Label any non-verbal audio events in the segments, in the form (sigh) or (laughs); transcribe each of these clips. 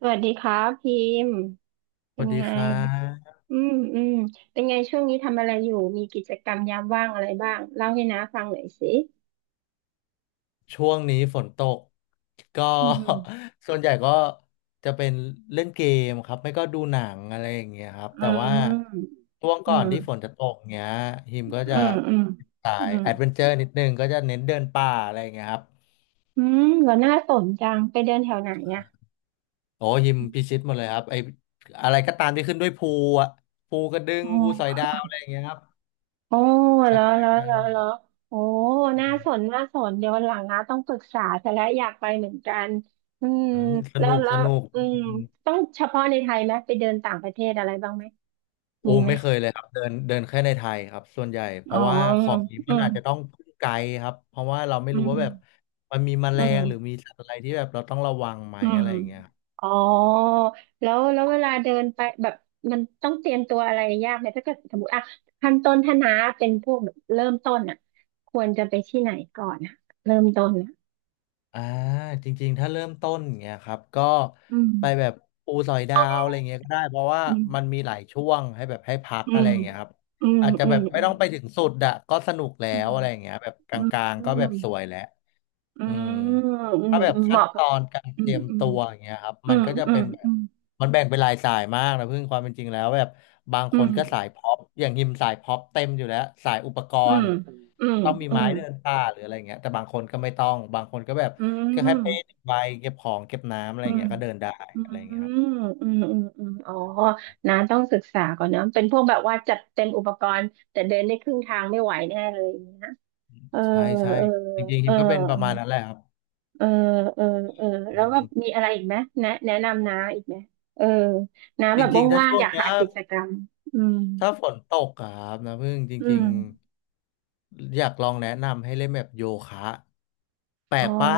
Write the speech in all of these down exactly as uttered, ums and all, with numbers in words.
สวัสดีครับพิมพ์สเป็วันสดีไงครับอืมอืมเป็นไงช่วงนี้ทำอะไรอยู่มีกิจกรรมยามว่างอะไรบ้างเล่าให้น้าฟังหน่อยสิช่วงนี้ฝนตกก็ อืม (laughs) ส่วนใหญ่ก็จะเป็นเล่นเกมครับไม่ก็ดูหนังอะไรอย่างเงี้ยครับอืแต่ว่ามช่วงอืก่อนที่ฝนมจะตกเงี้ยฮิมก็จะอืมอืมสาอืยมแอดเวนเจอร์นิดนึงก็จะเน้นเดินป่าอะไรอย่างเงี้ยครับอืมก็น่าสนจังไปเดินแถวไหนอ่ะโอ้ฮิมอืพิมชิตหมดเลยครับไออะไรก็ตามที่ขึ้นด้วยภูอะภูกระดึโองภูสอย้ดาวอะไรอย่างเงี้ยครับโอ้เหรใช่อเหรอเหรอใช่เหรอโอ้น่าสนน่าสนเดี๋ยววันหลังนะต้องปรึกษาแต่และอยากไปเหมือนกันอืมอืมสแล้วนุกแล้สวนุก อืมต้องเฉพาะในไทยไหมไปเดินต่างประเทศอะไรบ้างไหม โอ้มีไหม ไม่เคยเลยครับเดินเดินแค่ในไทยครับส่วนใหญ่เพอ๋อราะว่าของนี้อืมันมอาจจะต้องพึ่งไกลครับเพราะว่าเราไม่อืรู้มว่าแบบมันมีแมอืลมงหรือมีสัตว์อะไรที่แบบเราต้องระวังไหมอือะมไรอย่างเงี้ยครับอ๋อแล้วแล้วเวลาเดินไปแบบมันต้องเตรียมตัวอะไรยากไหมถ้าเกิดสมมติอ่ะขั้นต้นถ้าน้าเป็นพวกแบบเริ่มต้นอ่ะควรจะไปที่ไหนก่อนอ่ะเริ่มต้นอ่ะอ่าจริงๆถ้าเริ่มต้นอย่างเงี้ยครับก็อืมไปแบบปูสอยดาวอะไรเงี้ยก็ได้เพราะว่าอืมันมมีหลายช่วงให้แบบให้พักอือะมไรอย่างเงี้ยครับอืมอาจจะอืแบมบไม่ต้องไปถึงสุดอะก็สนุกแล้อืวมอะไรอย่างเงี้ยแบบกอืมลางอืๆก็แบบมสวยแล้ว ออืมืมอืมถ้าแบบเหขั้นมาะตกับอนการอืเตรีมยมอืมตัวอย่างเงี้ยครับ อืมันมก็จะอืเป็มนแบอืบมมันแบ่งเป็นหลายสายมากนะเพึ่อความเป็นจริงแล้วแบบบางอืคนมก็สายพ็อปอย่างยิมสายพ็อปเต็มอยู่แล้วสายอุปกอืรมณ์อืมต้องมีอืไม้มเดินป่าหรืออะไรเงี้ยแต่บางคนก็ไม่ต้องบางคนก็แบบอืแค่แค่ม เป้หนึ่งใบเก็บของเก็บน้ำอะไรอืมเงี้ยก็เดินได้อือะมไรเงี้ยครับอืมอืมอืมอ๋อน้าต้องศึกษาก่อนนะเป็นพวกแบบว่าจัดเต็มอุปกรณ์แต่เดินได้ครึ่งทางไม่ไหวแน่เลยอย่างเงี้ยเออใช่ใช่เออจริงๆเอฮิอมก็เป็นประมาณนั้นแหละครับเออเออเออเออ แล้วแบบมีอะไรอีกไหมแนะแนะนำน้าอีกไหม เออน้าจแบบริงๆถ้าว่างช่วๆองยากเนี้หาย กิจกรรม อืมถ้าฝนตกอะครับนะพึ่งจอืริมงๆอยากลองแนะนำให้เล่นแบบโยคะแปลอ๋อกปะ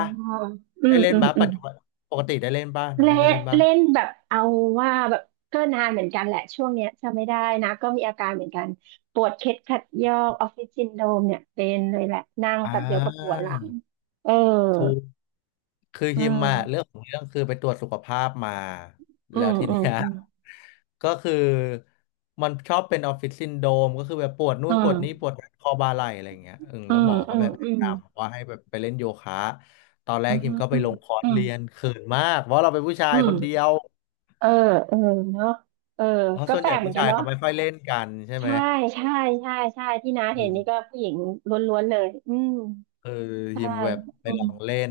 อืได้มเล่นอืมบ้าอืปัม จจุบันปกติได้เล่นบ้านะเล่พึ่งได้นเล่นบ้าเล่นแบบเอาว่าแบบก็นานเหมือนกันแหละช่วงเนี้ยจำไม่ได้นะก็มีอาการเหมือนกันปวดเคล็ดขัดยอกออฟฟิศซินโดรมเนี่ยเป็นเลยแหละนั่งอ่า แป๊บเดียวก็ปวดหลังเออถูกคืออืฮิมอะเรื่อมงของเรื่องคือไปตรวจสุขภาพมาอืแล้วมทีอืมเนี้ย อืม (laughs) ก็คือมันชอบเป็นออฟฟิศซินโดรมก็คือแบบปวดนู่นอืปวดนี้ปวดคอบ่าไหล่อะไรอย่างเงี้ยเออมอืแล้วมหมอก็อืแบบแนะมนำว่าให้แบบไปเล่นโยคะตอนแรอืกมฮิอืมมก็อืไปมลงคอร์สอืมเรียนเขินมากเพราะเราเป็นผู้ชาอืยคนเดียมวเออเออเนาะเออเพราะก็ส่วนแปใหลญ่กเหมือผู้นกันชายเนาะเขาไม่ค่อยเล่นกันใช่ไหมใช่ใช่ใช่ใช่ที่น้าเห็นอืม นี่ก็ผู้หญิงล้วนๆเลยอืมเออใช่ยิมแบบไปอืลมองเล่น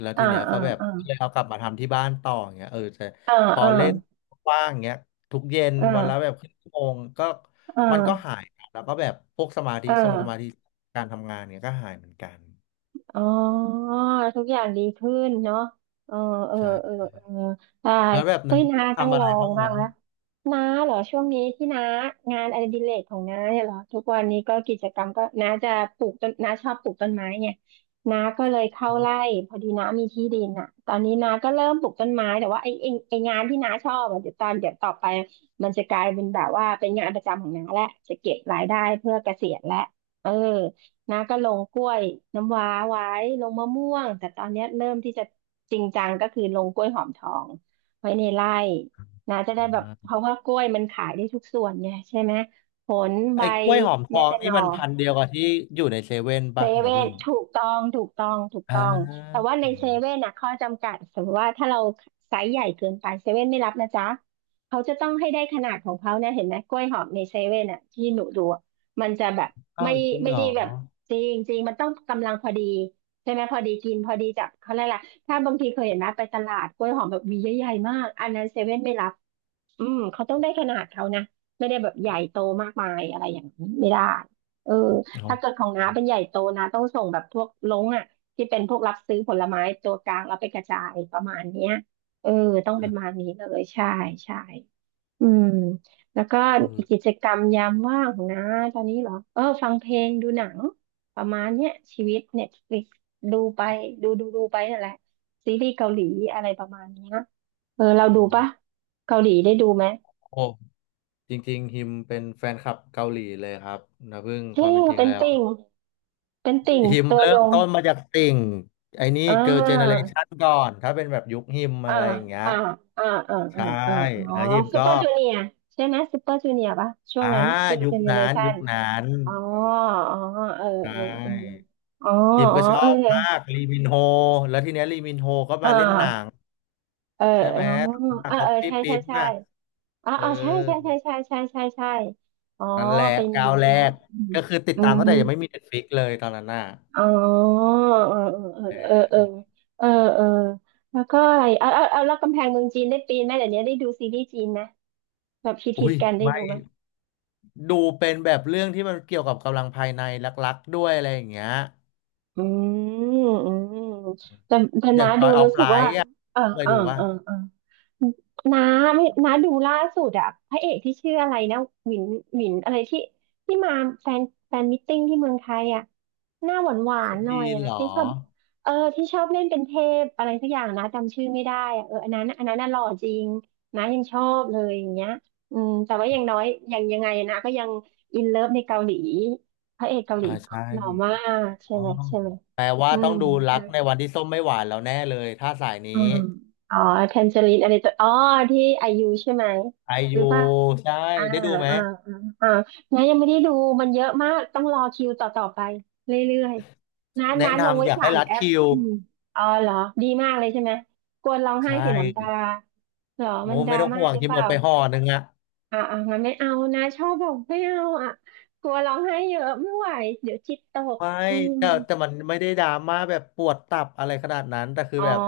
แล้วอ่าทีเนี้ยอ่าก็แบบอ่าเลยเอากลับมาทำที่บ้านต่ออย่างเงี้ยเออแต่อ่าพออ่า เล่นว่างอย่างเงี้ยทุกเย็นเออวันละแบบครึ่งชั่วโมงก็เอมันก็หาอยนะแล้วก็แบบพวกสมาธิเอทรงสมาอธิการทำงานเนี้ยก็หายเหมือนกันอ๋อทุกอย่างดีขึ้นเนาะเออเออเออใช่เออได้แล้วแบบเฮ้นะยน้าต้องทำลอะอไรงบ้างไหมบ้างแล้วน้าเหรอช่วงนี้ที่น้างานอดิเรกของน้าเนี่ยเหรอทุกวันนี้ก็กิจกรรมก็น้าจะปลูกต้นน้าชอบปลูกต้นไม้ไงน้าก็เลยเข้าไร่พอดีน้ามีที่ดินอ่ะตอนนี้น้าก็เริ่มปลูกต้นไม้แต่ว่าไอ้ไอ้ไอ้งานที่น้าชอบอะเดี๋ยวตอนเดี๋ยวต่อไปมันจะกลายเป็นแบบว่าเป็นงานประจำของน้าแหละจะเก็บรายได้เพื่อเกษียณและเออ นะก็ลงกล้วยน้ำว้าไว้ลงมะม่วงแต่ตอนเนี้ยเริ่มที่จะจริงจังก็คือลงกล้วยหอมทองไว้ในไร่นะจะได้อ่แบบเพราะาว่ากล้วยมันขายได้ทุกส่วนไงใช่ไหมผลใบไอ้กล้วยหอมทแม้องแต่หนี่น่อ มันพันธุ์เดียวกับที่อยู่ในเซเว่นเซป่ะนะเว่พึ่นงถูกต้องถูกต้องถูกอ่ต้องแต่าว่าในเซเว่นนะข้อจำกัดสมมติว่าถ้าเราไซส์ใหญ่เกินไปเซเว่นไม่รับนะจ๊ะเขาจะต้องให้ได้ขนาดของเขาเนี่ยเห็นไหมกล้วยหอมในเซเว่นอ่ะที่หนูดูอะมันจะแบบเอ้าไม่วจริงไม่เหรได้อแบบจริงจริงมันต้องกำลังพอดีใช่ไหมพอดีกินพอดีจับเขาเรียกอะไรล่ะถ้าบางทีเคยเห็นนะไปตลาดกล้วยหอมแบบหวีใหญ่ๆมากอันนั้นเซเว่นไม่รับอืมเขาต้องได้ขนาดเขานะไม่ได้แบบใหญ่โตมากมายอะไรอย่างนี้ไม่ได้เออ อ๋ถ้าเกิดอของน้าเป็นใหญ่โตนะต้องส่งแบบพวกลงอ่ะที่เป็นพวกรับซื้อผลไม้ตัวกลางแล้วไปกระจายประมาณเนี้ยเออต้องเป็นประมาณนี้เลยใช่ใช่อืมแล้วก็เออีอกกิจกรรมยามว่างของน้าตอนนี้เหรอเออฟังเพลงดูหนังประมาณเนี้ยชีวิตเน็ตฟลิกดูไปดูดูดูไปนั่นแหละซีรีส์เกาหลีอะไรประมาณเนี้ยเออเราดูปะอเกาหลีได้ดูไหม๋อ จริงๆฮิมเป็นแฟนคลับเกาหลีเลยครับนะพึ่งคเฮ้วามเป็นจริงเป็นแล้วติ่งเป็นติ่งฮิมตัวเริ่ยมงต้นมาจากติ่งไอ้นี่อ่เกิร์ลเจเนเรา ชันก่อนถ้าเป็นแบบยุคฮิมอ่าอะไรอย่างเงี้ยอ่าอ่าอ่าอ่าใช่อ่าอ๋อแล้วฮิมซูก็เปอร์จูเนียใช่ไหมซูเปอร์จูเนียป่ะช่วงอ่านั้นชื่อยุเจคเนอเรนั้นชัยุนคนั้นอ๋ออ๋อเออใชเออเออ่อ๋อฮิมอ๋อก็ชเอออบมากลีมินโฮแล้วทีเนี้ยลีมินโฮก็อ่มาเล่นหนัางเออใช่ไหอ๋มอเออคอเอฟอฟี่ใช่ปริใช่นซ์ใช่น่ะอ๋อเอออ๋อใช่ใช่ใช่ใช่ใช่ใช่ใช่อ๋อนั่นแหละเป็นในก้าวยุคแรนั้นกอืมก็คือติดอืตามมตั้งแต่ยังไม่มีเน็ตฟ i ิกเลยตอนนั้นน่ะอ๋อเออเออเออเออเออแล้วก็อะไรเอาเอาเอาแล้วกำแพงเมืองจีนได้ปีนไหมเดี๋ยวนี้ได้ดูซีรีส์จีนนะแบบอุ้ฮิตยๆกันได้ไม่ ดูไหม ดูเป็นแบบเรื่องที่มันเกี่ยวกับกำลังภายในลักๆด้วยอะไรอย่างเงี้ยอืมอืมแต่แต่อนะย่าง ดู Joy รู้ of สึกว่า Light อ่ะเออเคยเออดูป่ะเออเออ น้าไม่น้าดูล่าสุดอะพระเอกที่ชื่ออะไรนะหวินหวินอะไรที่ที่มาแฟนแฟนมิทติ้งที่เมืองไทยอะหน้าหวานหวาคุนณหน่อพียนอะเหรอที่ชอบเออที่ชอบเล่นเป็นเทพอะไรสักอย่างนะจำชื่อไม่ได้อะเอออันนั้นอันนั้นน่ะหล่อจริงนะยังชอบเลยอย่างเงี้ยอืมแต่ว่าอย่างน้อยอย่างยังไงนะก็ยังอินเลิฟในเกาหลีพระเอกเกาหลีอ่าใช่หล่อมากใช่อ๋อไหมใช่ไหมแปลว่าอืต้อม งดูรักในวันที่ส้มไม่หวานแล้วแน่เลยถ้าสายนี้อืมอ๋อแทนเจอรินอะไรตัวอ๋อที่ไอยูใช่ไหมไอหรืยูอว่าใช่อ่าได้ดูไหมอ่าอ่าอ่างั้นยังไม่ได้ดูมันเยอะมากต้องรอคิวต่อต่อไปเรื่อยๆนั้านแนะนั้านลงนำไว้อยากสาให้มรัดแอปคิวอืมอ๋อเหรอดีมากเลยใช่ไหมกวนร้องใชไห้เสียน้ำตา่เหรอโมมันดไม่ราต้องม่าห่วงหรือคิวเปหมล่าดไปห่อหนึ่งอะ อ่าอ่างั้นไม่เอานะชอบแบบไม่เอาอ่ะกลัวร้องไห้เยอะไม่ไหวเดี๋ยวจิตตกไม่อืมแต่แต่มันไม่ได้ดราม่าแบบปวดตับอะไรขนาดนั้นแต่คืออ๋อแบบ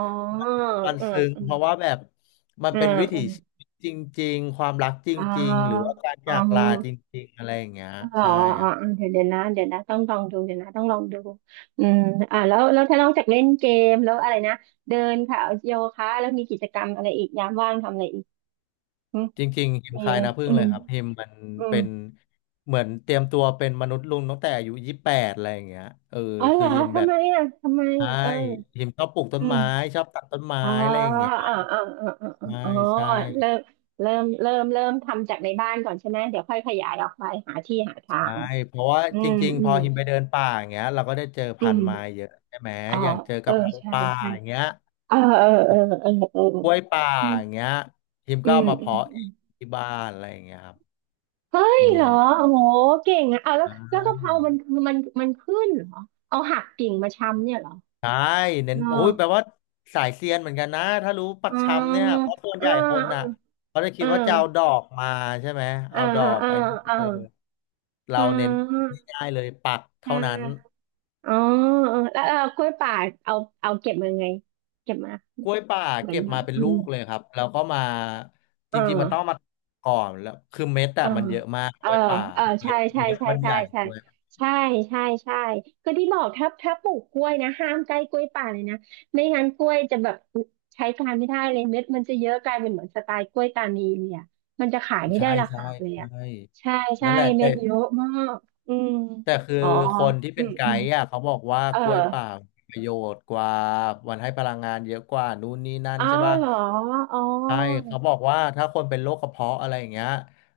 อืมันมมันซึ้งอืมเพราะว่าแบบมันอืเป็นวิถีชีม วิตจริงๆความรักจอ๋ริงๆหรืออว่าการอ๋จากลาจอริงๆอะไรอย่างเงี้ยเหรอใช่คอ๋อรับเดี๋ยวเดี๋ยวนะเดี๋ยวนะต้องลองดูเดี๋ยวนะต้องลองดูอืมอ่าแล้วแล้วถ้านอกจากเล่นเกมแล้วอะไรนะเดินค่ะโยคะแล้วมีกิจกรรมอะไรอีกยามว่างทำอะไรอีกอืมจริงๆฮิมมีคายนะพึ่อืงเลมยครับฮิมมันอืมเป็นเหมือนเตรียมตัวเป็นมนุษย์ลุงตั้งแต่อายุยี่สิบแปดอะไรอย่างเงี้ยเอออ๋อเหคืรออฮิมแบทำบไมอ่ะทำไมใช่เออฮิมชอบปลูกต้อืนไม้มชอบตัดต้นไม้อ๋ออะไรอย่างเงี้ยอ๋ออ๋อใช่อ๋ออ๋ออ๋อใช่ เริ่มเริ่มเริ่มเริ่มทำจากในบ้านก่อนใช่ไหมเดี๋ยวค่อยขยายออกไปหาที่หาทาใช่งเพราะว่าอืจมริงๆอืพอมหิมไปเดินป่าอย่างเงี้ยเราก็ได้เจออืพันมธุ์ไม้เยอะใช่ไหมอ๋ออย่างเจอเออกะเพราใช่ป่าใช่ อย่างเงี้ยเออเออเออเออเออกล้วยป่าใช่อย่างเงี้ยหิมอืก็มเอามาอืมเพาะเออืมงที่บ้านอะไรอย่างเงี้ยครับเฮ้ยอืเหรมอโอ้โหเก่งอ่ะเอาแล้ใชวแล้วกะเพรา่มันคือมันมันขึ้นเหรอ เอาหักกิ่งมาชำเนี่ยเหรอใช่เน้เอนโอ้อยแปลว่าสายเซียนเหมือนกันนะถ้ารู้ปัเกชำเนี่ยเพออราะส่วนเใหญ่คนน่ะออเขาจะเอคิอดว่าจะเอาดอกมาใช่ไหมเออเอาดอกเออไอ้เออเออเเราเน้นออง่ายๆเลยปักเเท่านั้น อออ๋อแล้วคุกล้วยป่าเอาเอาเก็บมาไงเก็บมากล้วยป่าเหมือเก็นบแบบมาเป็นอืลูมกเลยครับแล้วก็มาจเอริงๆมันต้องมาอ ก่อนแล้วคือเม็ดอะเอ่ามันเยอะมากเอกอล้วยป่าเออเม็ใช่ดใช่เม็ดใช่มันใหใช่ญ่ใช่ด้วยใช่ใช่ใช่ก็ที่บอกถ้าถ้าปลูกกล้วยนะห้ามใกล้กล้วยป่าเลยนะไม่งั้นกล้วยจะแบบใช้การไม่ได้เลยเม็ดมันจะเยอะกลายเป็นเหมือนสไตล์กล้วยตานีเลยอ่ะมันจะขายไม่ใช่ได้ราใช่คาเลยอ่ะใช่ใช่ใช่นั่นแหละเม็แต่ดเยอะมากอืมแต่คืออ๋อคนที่อืเป็นมไกอืมด์อะเขาบอกว่าเออกล้วยป่ามีประโยชน์กว่ามันให้พลังงานเยอะกว่านู่นนี่นั่นอาใช่วป่ะเหรออ๋อใช่เขาบอกว่าถ้าคนเป็นโรคกระเพาะอะไรอย่างเงี้ย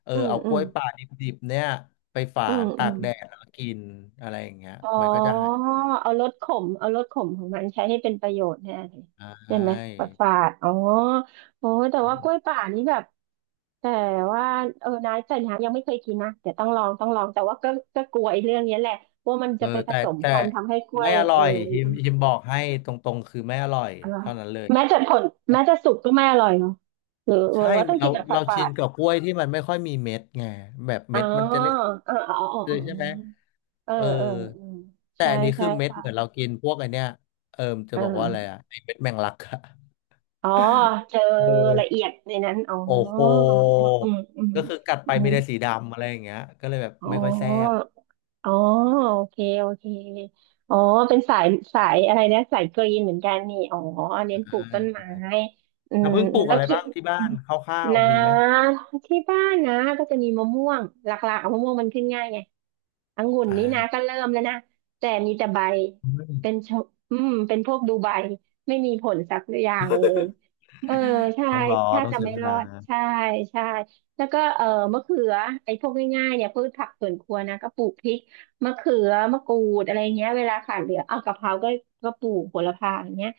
เอออืมเอาอืกล้มวยป่าดิบๆเนี่ยไปฝาอืมนอืตากม แดดแล้วกินอะไรอย่างเงี้ยอ๋อมันก็จะหายเอารสขมเอารสขมของมันใช้ให้เป็นประโยชน์แน่เลยใชใช่ไหมประ่ สาทอ๋อโอ้ยแต่ว่ากล้วยป่านี่แบบแต่ว่าเออนะแต่นะยังไม่เคยกินนะเดี๋ยวต้องลองต้องลองแต่ว่าก็ก็กลัวไอ้เรื่องเนี้ยแหละว่ามันเอจะอไปผแต่สมแต่พันธุ์ทำให้กล้วไม่ยอเอร่ออยมีฮิมปัญฮิหามบอกให้ตรงๆคือไม่อร่อยอะไรอเท่านั้นเลยแม้จะผลแม้จะสุกก็ไม่อร่อยเนาะหรือใช่หรือว่าต้องเรากินแบบเราฝาชินดกับกล้วยที่มันไม่ค่อยมีเม็ดไงแบบๆอ๋อเม็ดมันจะเล็กอ๋ออ๋ออ๋อเลอ๋ยใช่ไหมอเออเออเออเออแต่ใช่อันนี้คืใช่อเม็ดเหมือนค่ะเรากินพวกไอเนี้ยเออจะอ่า บอกว่าอะไรอะไอเม็ดแมงลักอะอ๋อเจอเอละเอีอยดในนั้นอ๋อโอ้โหอืมอืมอืมก็คือกัดอไปมีมแต่สีดำอะไรอย่างเงี้ยก็เลยแบบอ๋อ ไม่ค่อยแซ่บอ๋อโอเคโอเคอ๋อเป็นสายสายอะไรนะสายกรีนเหมือนกันนี่อ๋อเน้นปลูกใช่ต้นไม้อืแล้มวเพิ่งปลูกแล้วอะไรคิดบ้างที่บ้านคร่าวนๆมีไหมะที่บ้านนะก็จะมีมะม่วงหลักๆเอามะม่วงมันขึ้นง่ายไงองุ่นอ่นี่นะก็า เริ่มแล้วนะแต่มีแต่ใบเป็นชมอืมเป็นพวกดูใบไม่มีผลสักอย่างเลยเออใช่ต้องรอถ้าต้องจะเสียไม่เวรอลาดใช่ใช่แล้วก็เออมะเขือไอ้พวกง่ายๆเนี่ยพืชผักสวนครัวนะก็ปลูกพริก มะเขือมะกรูดอะไรเงี้ยเวลาขาดเหลือเอากะเพราก็ก็ปลูกโหระพาอย่างเงี้ย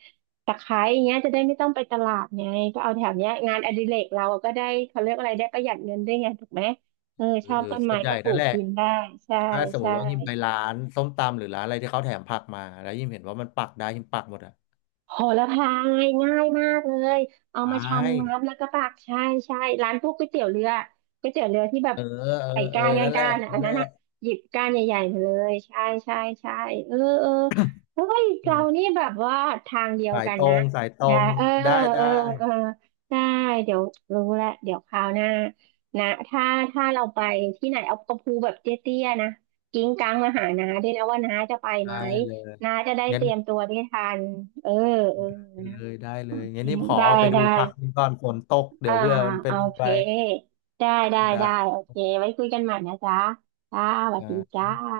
ตะไคร้อย่างเงี้ยจะได้ไม่ต้องไปตลาดไงก็เอาแถวเนี้ยงานอดิเรกเราก็ได้เขาเรียกอะไรได้ประหยัดเงินด้วยไงถูกไหมเออเอชออบเออต้นส่ไม้วนใหก็ญ่ปลูนั่นกแหละกินได้ใช่ถ้าสมมใช่ ติว่ายิมไปร้านส้มตำหรือร้านอะไรที่เขาแถมผักมาแล้วยิมเห็นว่ามันปักได้ยิมปักหมดอ่ะโหระพายง่ายมากเลยเอามาใช่ชำน้ำแล้วก็ปักใช่ใช่ร้านพวกก๋วยเตี๋ยวเรือก๋วยเตี๋ยวเรือที่แบบเออเออใส่เออก้านนั่นแหละก้านๆนะอันั่นนแหนั้นละอ่ะหยิบก้านใหญ่ๆมาเลยใช่ใช่ใช่เออเออเฮ้ยอืเรามนี่แบบว่าทางเดียวสายกันตรนะงสายตรนะงเออได้เอได้อเออได้เดี๋ยวรู้ละเดี๋ยวคราวหน้านะถ้าถ้าเราไปที่ไหนเอากระพูแบบเตี้ยๆนะกิ้งกังมาหาน้าด้วยนะว่าน้าจะไปไหได้ม เลยน้าจะได้งั้เตนรียมตัวได้ทันเออเออนะเลยได้เลโอยเคงั้นนี่ขอได้ออกไปดูได้ผักกินก่อนฝนตกเดี๋อ่ายวเพื่อมันเป็โอนเคไปได้ได้ได้ได้โอเคไว้คุยกันใหม่นะจ๊ะจ้าสวัคสรัดีจ้าบ